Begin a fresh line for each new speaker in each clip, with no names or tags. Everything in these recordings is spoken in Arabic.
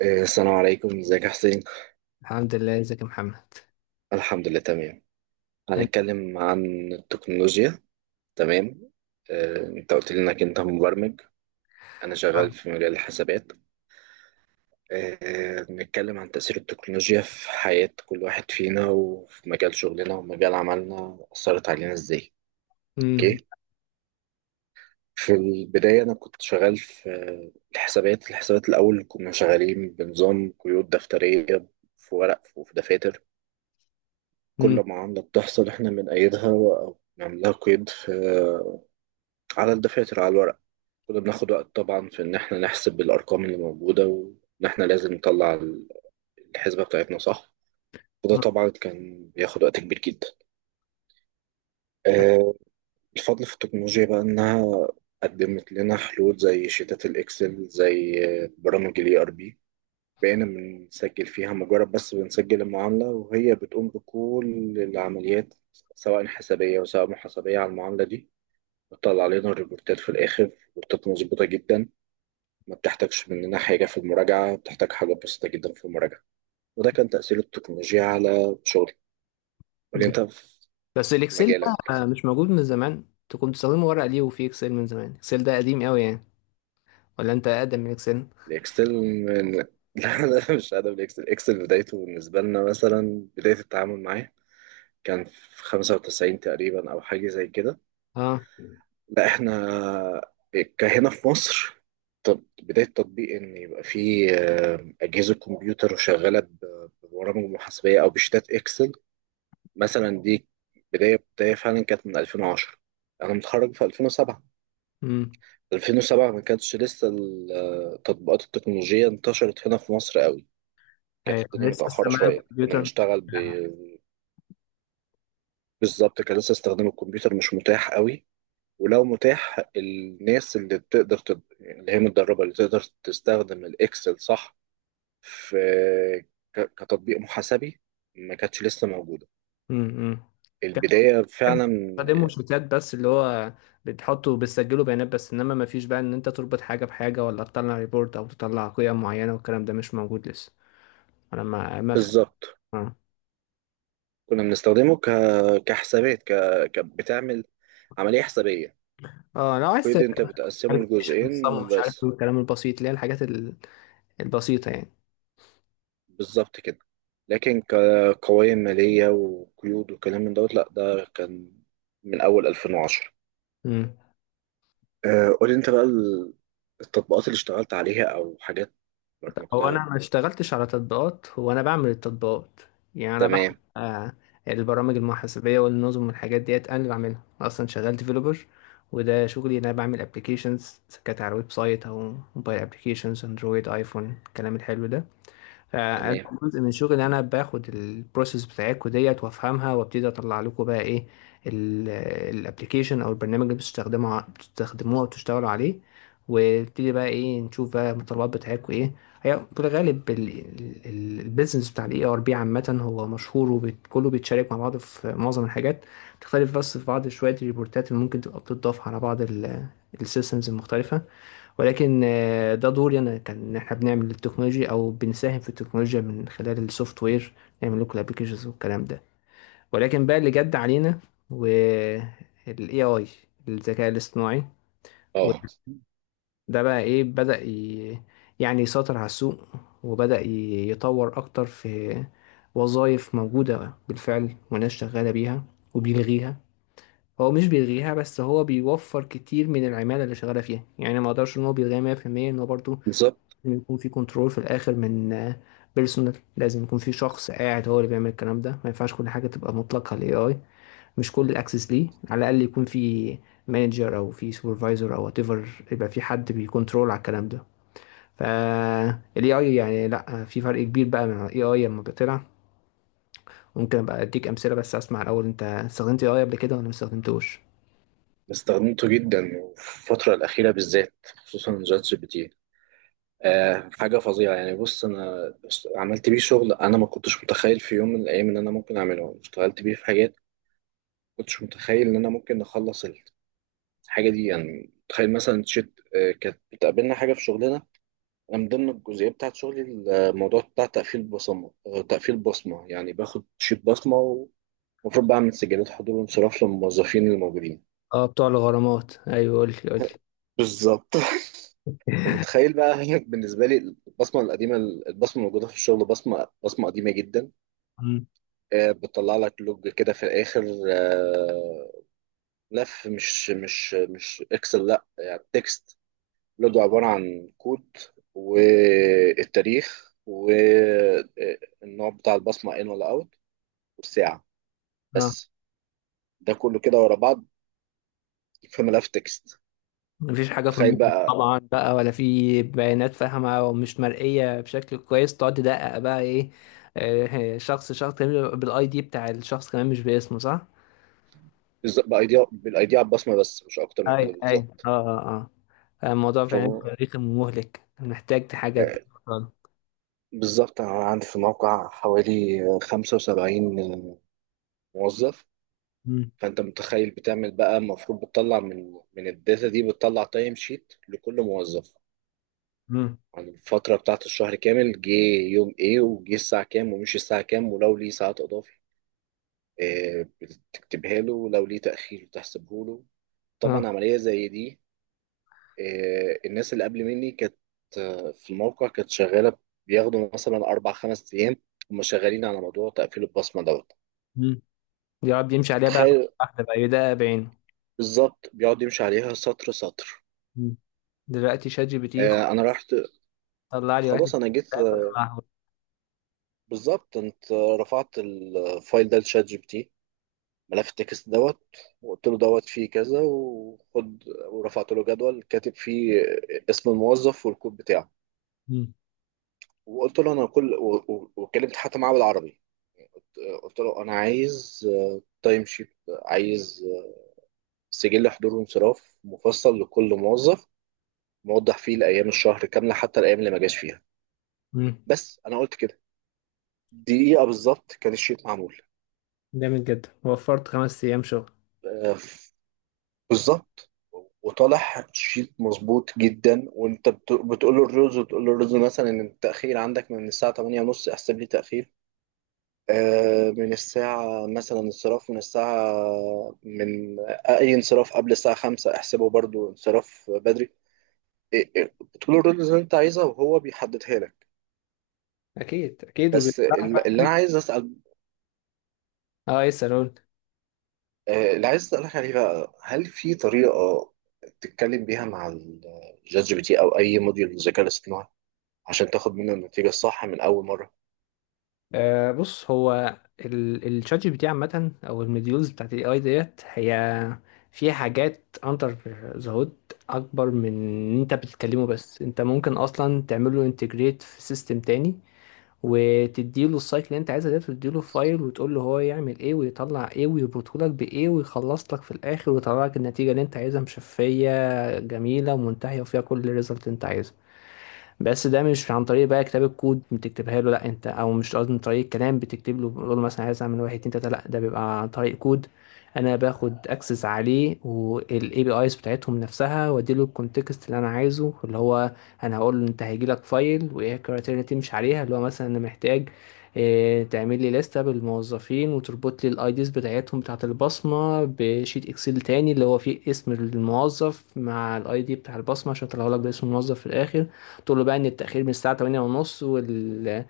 السلام عليكم، ازيك يا حسين.
الحمد لله، ازيك يا محمد؟
الحمد لله تمام.
انت.
هنتكلم عن التكنولوجيا. تمام. انت قلت لي انك انت مبرمج. انا شغال في مجال الحسابات. نتكلم عن تأثير التكنولوجيا في حياة كل واحد فينا وفي مجال شغلنا ومجال عملنا، أثرت علينا ازاي؟
مم.
اوكي. في البداية أنا كنت شغال في الحسابات. الأول كنا شغالين بنظام قيود دفترية، في ورق وفي دفاتر.
مم.
كل معاملة بتحصل احنا بنأيدها أو نعملها قيد على الدفاتر، على الورق. كنا بناخد وقت طبعا في إن احنا نحسب الأرقام اللي موجودة وإن احنا لازم نطلع الحسبة بتاعتنا، صح؟ وده طبعا كان بياخد وقت كبير جدا. آه، الفضل في التكنولوجيا بقى إنها قدمت لنا حلول زي شيتات الإكسل، زي برامج ال ERP. بقينا بنسجل فيها، مجرد بس بنسجل المعاملة وهي بتقوم بكل العمليات، سواء حسابية وسواء محاسبية، على المعاملة دي. بتطلع علينا الريبورتات في الآخر، ريبورتات مظبوطة جدا. ما بتحتاجش مننا حاجة في المراجعة، بتحتاج حاجة بسيطة جدا في المراجعة. وده كان تأثير التكنولوجيا على شغلي. قولي أنت في
بس الاكسل
مجالك.
ده مش موجود من زمان؟ انت كنت بتستخدمه ورقه ليه وفي اكسل من زمان؟ اكسل ده قديم قوي يعني، ولا انت اقدم من اكسل؟
الإكسل من... لا، أنا مش قادر. بالإكسل، الإكسل بدايته بالنسبة لنا مثلا، بداية التعامل معاه كان في 95 تقريبا أو حاجة زي كده.
اه.
لا، احنا كهنا في مصر. طب بداية تطبيق ان يبقى في اجهزة كمبيوتر شغالة ببرامج محاسبية او بشتات اكسل مثلا دي، بداية فعلا كانت من 2010. انا متخرج في 2007.
امم.
2007 ما كانتش لسه التطبيقات التكنولوجية انتشرت هنا في مصر قوي. كانت
ايوه،
الدنيا
أنا لسه
متأخرة
استعمال
شوية، كنا
الكمبيوتر.
بنشتغل بالظبط. كان لسه استخدام الكمبيوتر مش متاح قوي، ولو متاح الناس اللي بتقدر يعني اللي هي متدربة، اللي تقدر تستخدم الإكسل، صح؟ في كتطبيق محاسبي ما كانتش لسه موجودة.
امم. كان
البداية
بحب
فعلا
استخدمه شيتات بس، اللي هو بتحطه وبتسجله بيانات بس، انما ما فيش بقى ان انت تربط حاجه بحاجه ولا تطلع ريبورت او تطلع قيم معينه، والكلام ده مش موجود لسه. انا ما فاهم.
بالظبط.
اه.
كنا بنستخدمه كحسابات، بتعمل عملية حسابية.
لو عايز.
كود أنت بتقسمه
عارف عشان الصم
لجزئين
مش عارف
بس،
ايه الكلام البسيط، اللي هي البسيطة يعني.
بالظبط كده. لكن كقوائم مالية وقيود وكلام من دوت، لأ، ده كان من أول 2010.
امم.
قولي انت بقى التطبيقات اللي اشتغلت عليها او حاجات
هو
برمجتها.
انا ما اشتغلتش على تطبيقات، هو انا بعمل التطبيقات. يعني انا بعمل
تمام.
البرامج المحاسبية والنظم والحاجات ديت انا اللي بعملها، اصلا شغال ديفلوبر. وده شغلي، إن انا بعمل ابلكيشنز كانت على ويب سايت او موبايل ابلكيشنز، اندرويد، ايفون، الكلام الحلو ده. أنا
تمام.
جزء من شغلي إن انا باخد البروسيس بتاعتكم ديت وافهمها، وابتدي اطلع لكم بقى ايه الابلكيشن او البرنامج اللي بتستخدموه وبتشتغلوا عليه. وابتدي بقى ايه، نشوف بقى المتطلبات بتاعتكم ايه. هي في الغالب البيزنس بتاع الاي ار بي عامه هو مشهور، وكله بيتشارك مع بعض في معظم الحاجات. تختلف بس في بعض شويه الريبورتات اللي ممكن تبقى بتضاف على بعض السيستمز المختلفه. ولكن ده دوري انا كان، إن احنا بنعمل التكنولوجيا او بنساهم في التكنولوجيا من خلال السوفت وير، نعمل لكم الابلكيشنز والكلام ده. ولكن بقى اللي جد علينا، والاي اي، الذكاء الاصطناعي،
اه
وده بقى ايه، يعني يسيطر على السوق، وبدأ يطور اكتر في وظائف موجودة بالفعل وناس شغالة بيها، وبيلغيها. هو مش بيلغيها بس، هو بيوفر كتير من العمالة اللي شغالة فيها، يعني ما اقدرش ان هو بيلغيها 100%. ان هو برضه
بالظبط.
لازم يكون في كنترول في الاخر من بيرسونال، لازم يكون في شخص قاعد هو اللي بيعمل الكلام ده، ما ينفعش كل حاجه تبقى مطلقه للاي اي، مش كل الاكسس ليه، على الاقل يكون في مانجر او في سوبرفايزر او وات ايفر، يبقى في حد بيكونترول على الكلام ده. فالاي اي يعني، لا، في فرق كبير بقى من الاي اي لما بطلع. ممكن ابقى اديك امثله، بس اسمع الاول، انت استخدمت اي اي قبل كده ولا ما استخدمتوش؟
استخدمته جدا وفي الفترة الأخيرة بالذات، خصوصا شات جي بي تي. حاجة فظيعة يعني. بص، أنا عملت بيه شغل، أنا ما كنتش متخيل في يوم من الأيام إن أنا ممكن أعمله. اشتغلت بيه في حاجات ما كنتش متخيل إن أنا ممكن أخلص الحاجة دي. يعني تخيل مثلا، شت آه كانت بتقابلنا حاجة في شغلنا. أنا من ضمن الجزئية بتاعت شغلي، الموضوع بتاع تقفيل بصمة. تقفيل بصمة يعني باخد شيت بصمة، ومفروض بعمل سجلات حضور وانصراف للموظفين الموجودين.
اه، بتوع الغرامات، ايوه قول لي. قول
بالظبط. فمتخيل بقى بالنسبة لي، البصمة القديمة، البصمة الموجودة في الشغل، بصمة قديمة جدا. بتطلع لك لوج كده في الآخر. آه، لف مش إكسل، لأ، يعني تكست. لوج عبارة عن كود، والتاريخ والنوع بتاع البصمة، إن ولا أوت، والساعة،
لي
بس. ده كله كده ورا بعض في ملف تكست.
مفيش حاجة في
تخيل
المخ
بقى.
طبعا بقى، ولا في بيانات فاهمة ومش مرئية بشكل كويس، تقعد تدقق بقى ايه. شخص كمان، بالاي دي بتاع الشخص كمان مش باسمه، صح؟
بالظ- بايديا بالايديا على البصمه، بس مش اكتر من
اي
كده،
اي. اه
بالظبط.
اه. اه، الموضوع
ف
فعلا تاريخي مهلك، محتاج حاجة.
آه، بالظبط انا عندي في الموقع حوالي 75 موظف.
امم.
فانت متخيل بتعمل بقى، المفروض بتطلع من الداتا دي، بتطلع تايم شيت لكل موظف
امم.
عن الفترة بتاعت الشهر كامل، جه يوم ايه، وجه الساعة كام، ومشي الساعة كام، ولو ليه ساعات إضافي بتكتبها له، ولو ليه تأخير بتحسبه له.
اه.
طبعا عملية زي دي، الناس اللي قبل مني كانت في الموقع كانت شغاله، بياخدوا مثلا اربع خمس ايام هم شغالين على موضوع تقفيل البصمه دوت.
امم. يقعد يمشي عليها بقى
متخيل،
واحدة بقى، يدقق بعينه.
بالظبط، بيقعد يمشي عليها سطر سطر.
مم. دلوقتي شات جي بي تي
انا رحت،
طلع لي واحد.
خلاص انا جيت،
طلعه.
بالظبط. انت رفعت الفايل ده لشات جي بي تي، ملف التكست دوت، وقلت له دوت فيه كذا وخد، ورفعت له جدول كاتب فيه اسم الموظف والكود بتاعه.
مم.
وقلت له انا كل وكلمت حتى معاه بالعربي. قلت له انا عايز تايم شيت، عايز سجل حضور وانصراف مفصل لكل موظف، موضح فيه الايام الشهر كامله، حتى الايام اللي ما جاش فيها.
مم.
بس انا قلت كده، دقيقه بالظبط كان الشيت معمول.
جامد جدا، وفرت خمس ايام شغل.
آه، بالظبط. وطالع شيت مظبوط جدا. وانت بتقول له الرز، وتقول له الرز مثلا ان التاخير عندك من الساعه 8 ونص، احسب لي تاخير. من الساعه مثلا انصراف من الساعه، من اي انصراف قبل الساعه 5 احسبه برضو انصراف بدري. إيه، بتقول الرولز اللي انت عايزها وهو بيحددها لك.
اكيد اكيد،
بس
وبيطلع.
اللي انا عايز اسال،
اه، يسأل، قول.
اللي عايز اسالك عليه بقى، هل في طريقه تتكلم بيها مع الشات جي بي تي او اي موديول للذكاء الاصطناعي عشان تاخد منه النتيجه الصح من اول مره؟
آه بص، هو الشات جي بي تي عامة او المديولز بتاعت الاي اي ديت، هي فيها حاجات اندر ذا هود اكبر من ان انت بتتكلمه بس. انت ممكن اصلا تعمله انتجريت في سيستم تاني، وتديله السايكل اللي انت عايزها ديت، وتديله فايل وتقول له هو يعمل ايه ويطلع ايه ويربطهولك بايه، ويخلص لك في الاخر ويطلع لك النتيجة اللي انت عايزها، مشفية جميلة ومنتهية وفيها كل الريزلت انت عايزها. بس ده مش عن طريق بقى كتاب الكود، بتكتبها له، لا انت، او مش قصدي، من طريق الكلام بتكتب له، بتقول له مثلا عايز اعمل واحد اتنين تلاته، لا، ده بيبقى عن طريق كود. انا باخد اكسس عليه والاي بي ايز بتاعتهم نفسها، واديله الكونتكست اللي انا عايزه، اللي هو انا هقول له انت هيجي لك فايل، وايه الكرايتيريا اللي تمشي عليها، اللي هو مثلا انا محتاج اه، تعمل لي لستة بالموظفين وتربط لي الاي ديز بتاعتهم بتاعت البصمة بشيت اكسل تاني، اللي هو فيه اسم الموظف مع الاي دي بتاع البصمة، عشان اطلعه لك باسم الموظف في الاخر. قلت له بقى ان التأخير من الساعة 8 ونص،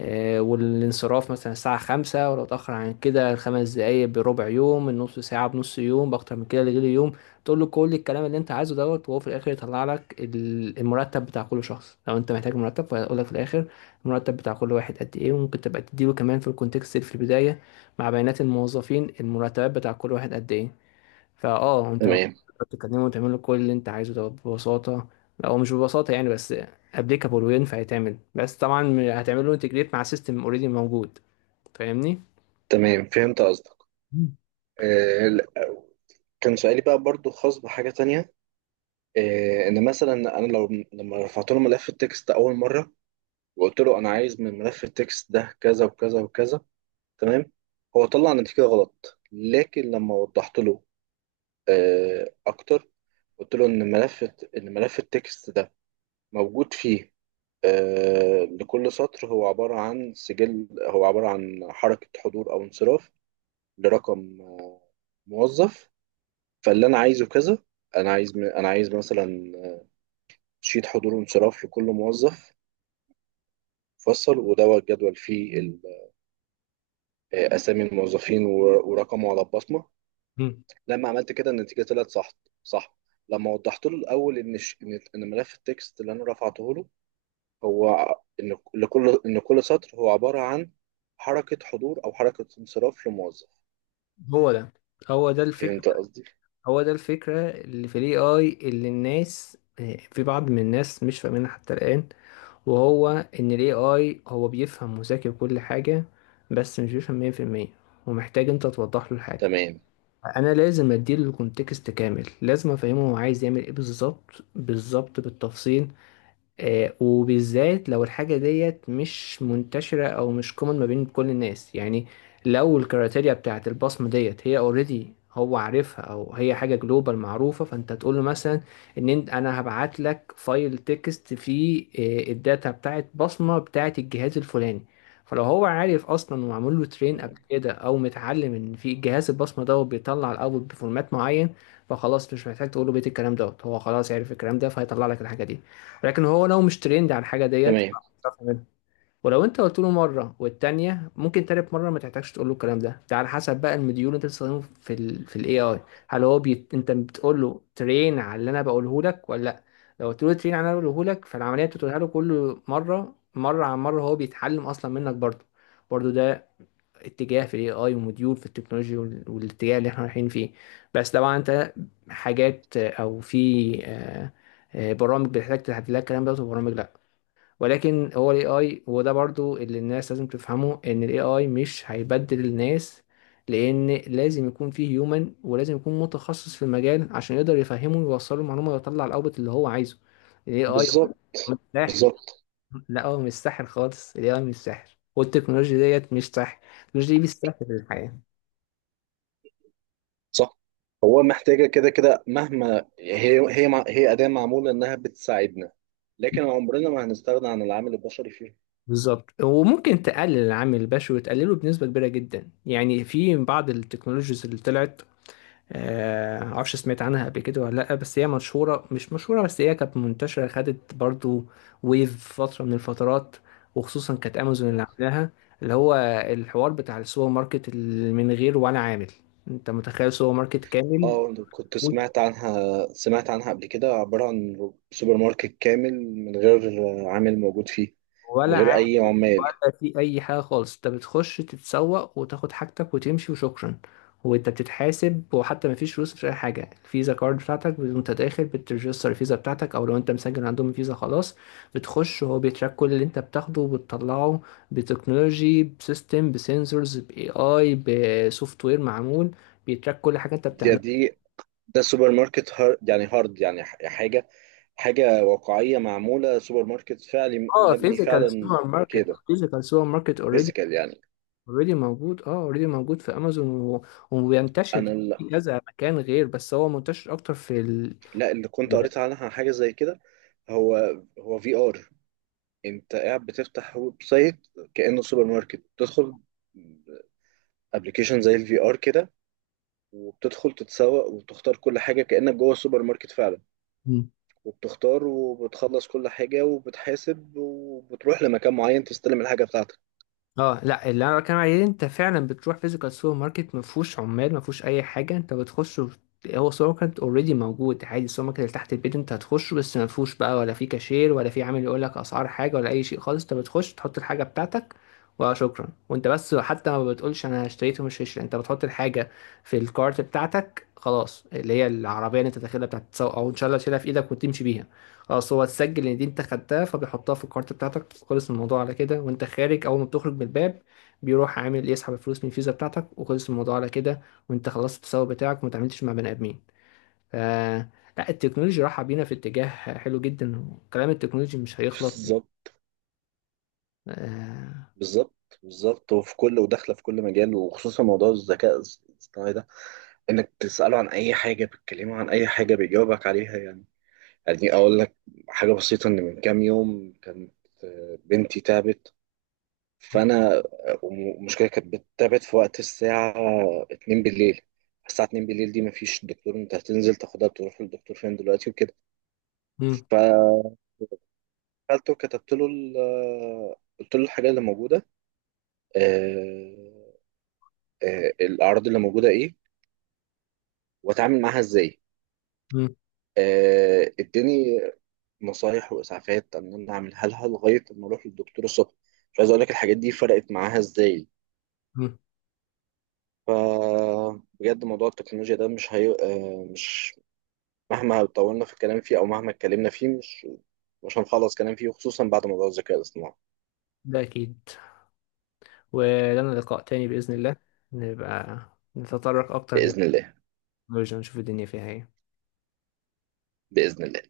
والانصراف مثلا الساعة 5، ولو اتأخر عن كده خمس دقايق بربع يوم، النص ساعة بنص يوم، بأكتر من كده لغير يوم. تقول له كل الكلام اللي انت عايزه دوت، وهو في الاخر يطلع لك المرتب بتاع كل شخص. لو انت محتاج مرتب، فهيقول لك في الاخر المرتب بتاع كل واحد قد ايه. وممكن تبقى تديله كمان في الكونتكست اللي في البداية مع بيانات الموظفين، المرتبات بتاع كل واحد قد ايه. فاه انت
تمام.
بتكلمه وتعمل له كل اللي انت عايزه ده ببساطه، او مش ببساطه يعني، بس ابليكابل وينفع يتعمل. بس طبعا هتعمل له انتجريت مع سيستم اوريدي موجود، فاهمني؟
تمام، فهمت قصدك.
مم.
لا، كان سؤالي بقى برضو خاص بحاجه تانية. ان مثلا انا لو، لما رفعت له ملف التكست اول مره، وقلت له انا عايز من ملف التكست ده كذا وكذا وكذا، تمام. هو طلع نتيجة غلط. لكن لما وضحت له أكتر، قلت له إن ملف التكست ده موجود فيه لكل سطر هو عبارة عن سجل، هو عبارة عن حركة حضور أو انصراف لرقم موظف. فاللي أنا عايزه كذا، أنا عايز مثلا شيت حضور وانصراف لكل موظف، فصل ودوت جدول فيه أسامي الموظفين ورقمه على البصمة.
مم.
لما عملت كده النتيجه طلعت صح. صح، لما وضحت له الاول ان الش- ان إن ملف التكست اللي انا رفعته له هو ان لكل ان كل سطر هو عباره عن حركه حضور او حركه انصراف لموظف.
هو ده، هو ده الفكرة،
فهمت قصدي.
هو ده الفكرة اللي في الاي اي اللي الناس، في بعض من الناس مش فاهمينها حتى الآن، وهو ان الاي اي هو بيفهم وذكي وكل حاجة، بس مش بيفهم 100%، ومحتاج انت توضح له الحاجة.
تمام.
انا لازم اديله الكونتكست كامل، لازم افهمه هو عايز يعمل ايه بالظبط، بالظبط بالتفصيل. وبالذات لو الحاجة ديت مش منتشرة أو مش كومن ما بين كل الناس يعني. لو الكريتيريا بتاعت البصمة ديت هي اوريدي هو عارفها، أو هي حاجة جلوبال معروفة، فأنت تقول له مثلا إن أنت، أنا هبعت لك فايل تكست فيه الداتا بتاعت بصمة بتاعت الجهاز الفلاني. فلو هو عارف أصلا ومعمول له ترين قبل كده، أو متعلم إن في جهاز البصمة ده بيطلع الأوت بفورمات معين، فخلاص مش محتاج تقول له بيت الكلام دوت، هو خلاص عارف الكلام ده، فهيطلع لك الحاجة دي. لكن هو لو مش ترند عن حاجة ديت، مش
تمام،
هيعرف يعملها. ولو انت قلت له مرة والتانية، ممكن تالت مرة ما تحتاجش تقول له الكلام ده، ده على حسب بقى المديول اللي انت بتستخدمه في في الاي اي، هل هو انت بتقول له ترين على اللي انا بقوله لك، ولا لا. لو قلت له ترين على اللي انا بقوله لك، فالعملية بتقولها له كل مرة، مرة عن مرة هو بيتعلم اصلا منك برضه. برضه ده اتجاه في الاي اي وموديول في التكنولوجيا والاتجاه اللي احنا رايحين فيه. بس طبعا انت حاجات، او في برامج بتحتاج تحدد لها الكلام ده، وبرامج لا. ولكن هو الاي اي، وده برضو اللي الناس لازم تفهمه، ان الاي اي مش هيبدل الناس، لان لازم يكون فيه هيومن، ولازم يكون متخصص في المجال عشان يقدر يفهمه ويوصله المعلومه ويطلع الاوبت اللي هو عايزه. الاي اي هو
بالظبط،
مش فلاح،
بالظبط،
لا، هو مش ساحر خالص، ال AI مش ساحر، والتكنولوجيا ديت مش ساحر. التكنولوجيا دي بتسهل الحياة.
صح. هو محتاجه كده كده. مهما هي اداه معموله انها بتساعدنا، لكن عمرنا ما هنستغنى عن العامل البشري فيها.
بالظبط، وممكن تقلل العامل البشري وتقلله بنسبة كبيرة جدا يعني. في بعض التكنولوجيز اللي طلعت، معرفش سمعت عنها قبل كده ولا لأ، بس هي مشهورة، مش مشهورة بس هي كانت منتشرة، خدت برضو ويف فترة من الفترات، وخصوصا كانت أمازون اللي عاملاها، اللي هو الحوار بتاع السوبر ماركت اللي من غير ولا عامل. انت متخيل سوبر ماركت كامل؟
اه، أنا كنت سمعت عنها قبل كده، عبارة عن سوبر ماركت كامل من غير عامل موجود فيه، من غير
ولا
أي عمال.
ولا في اي حاجه خالص، انت بتخش تتسوق وتاخد حاجتك وتمشي، وشكرا. وانت بتتحاسب، وحتى ما فيش فلوس، مفيش اي حاجه، الفيزا كارد بتاعتك وانت داخل بترجستر الفيزا بتاعتك، او لو انت مسجل عندهم الفيزا خلاص، بتخش وهو بيتراك كل اللي انت بتاخده وبتطلعه. بتكنولوجي، بسيستم، بسنسورز، باي اي، بسوفت وير معمول، بيتراك كل حاجه انت بتعملها.
دي ده سوبر ماركت هار، يعني هارد، يعني حاجة واقعية معمولة، سوبر ماركت فعلي
اه،
مبني
فيزيكال
فعلا
سوبر ماركت،
بكده.
فيزيكال سوبر ماركت اوريدي
فيزيكال يعني.
اوريدي موجود. اه، اوريدي موجود في امازون، و... وبينتشر
أنا
في كذا مكان غير، بس هو منتشر اكتر في
لا، اللي كنت قريت عنها حاجة زي كده، هو هو في ار. أنت قاعد بتفتح ويب سايت كأنه سوبر ماركت، تدخل ابلكيشن زي الفي ار كده، وبتدخل تتسوق وبتختار كل حاجة كأنك جوه السوبر ماركت فعلا،
ده.
وبتختار وبتخلص كل حاجة وبتحاسب وبتروح لمكان معين تستلم الحاجة بتاعتك.
اه لا، اللي انا بتكلم عليه انت فعلا بتروح فيزيكال سوبر ماركت ما فيهوش عمال، ما فيهوش اي حاجه، انت بتخش هو سوبر ماركت اوريدي موجود عادي، السوبر ماركت اللي تحت البيت انت هتخشه، بس ما فيهوش بقى ولا في كاشير ولا في عامل يقول لك اسعار حاجه ولا اي شيء خالص، انت بتخش تحط الحاجه بتاعتك وشكرا. وانت بس حتى ما بتقولش انا اشتريت ومش هشتري، انت بتحط الحاجه في الكارت بتاعتك خلاص، اللي هي العربيه اللي انت داخلها بتاعت التسوق، او ان شاء الله تشيلها في ايدك وتمشي بيها. اه اصل هو تسجل ان دي انت خدتها، فبيحطها في الكارت بتاعتك، خلص الموضوع على كده. وانت خارج، اول ما بتخرج من الباب، بيروح عامل يسحب الفلوس من الفيزا بتاعتك، وخلص الموضوع على كده، وانت خلصت التسوق بتاعك وما تعاملتش مع بني ادمين. ف لا، التكنولوجيا رايحه بينا في اتجاه حلو جدا، وكلام التكنولوجي مش هيخلط.
بالظبط.
آه...
بالظبط، بالظبط وفي كل وداخلة في كل مجال، وخصوصا موضوع الذكاء الاصطناعي ده. انك تسأله عن اي حاجة، بتكلمه عن اي حاجة بيجاوبك عليها. يعني، يعني اقول لك حاجة بسيطة، ان من كام يوم كانت بنتي تعبت. فانا المشكله كانت بتتابع في وقت الساعه 2 بالليل. الساعه 2 بالليل دي مفيش دكتور، انت هتنزل تاخدها تروح للدكتور فين دلوقتي وكده.
مم.
فقلت، كتبت له قلت له الحاجه اللي موجوده، آه، الاعراض اللي موجوده ايه، واتعامل معاها ازاي.
مم.
اداني نصايح واسعافات ان انا اعملها لها لغايه ما اروح للدكتور الصبح. مش عايز اقول لك الحاجات دي فرقت معاها ازاي.
مم.
فبجد موضوع التكنولوجيا ده مش هي... آه، مش مهما طولنا في الكلام فيه، او مهما اتكلمنا فيه مش هنخلص كلام فيه، خصوصا بعد موضوع الذكاء الاصطناعي.
ده اكيد، ولنا لقاء تاني باذن الله، نبقى نتطرق اكتر
بإذن الله.
للتكنولوجيا ونشوف الدنيا فيها ايه.
بإذن الله.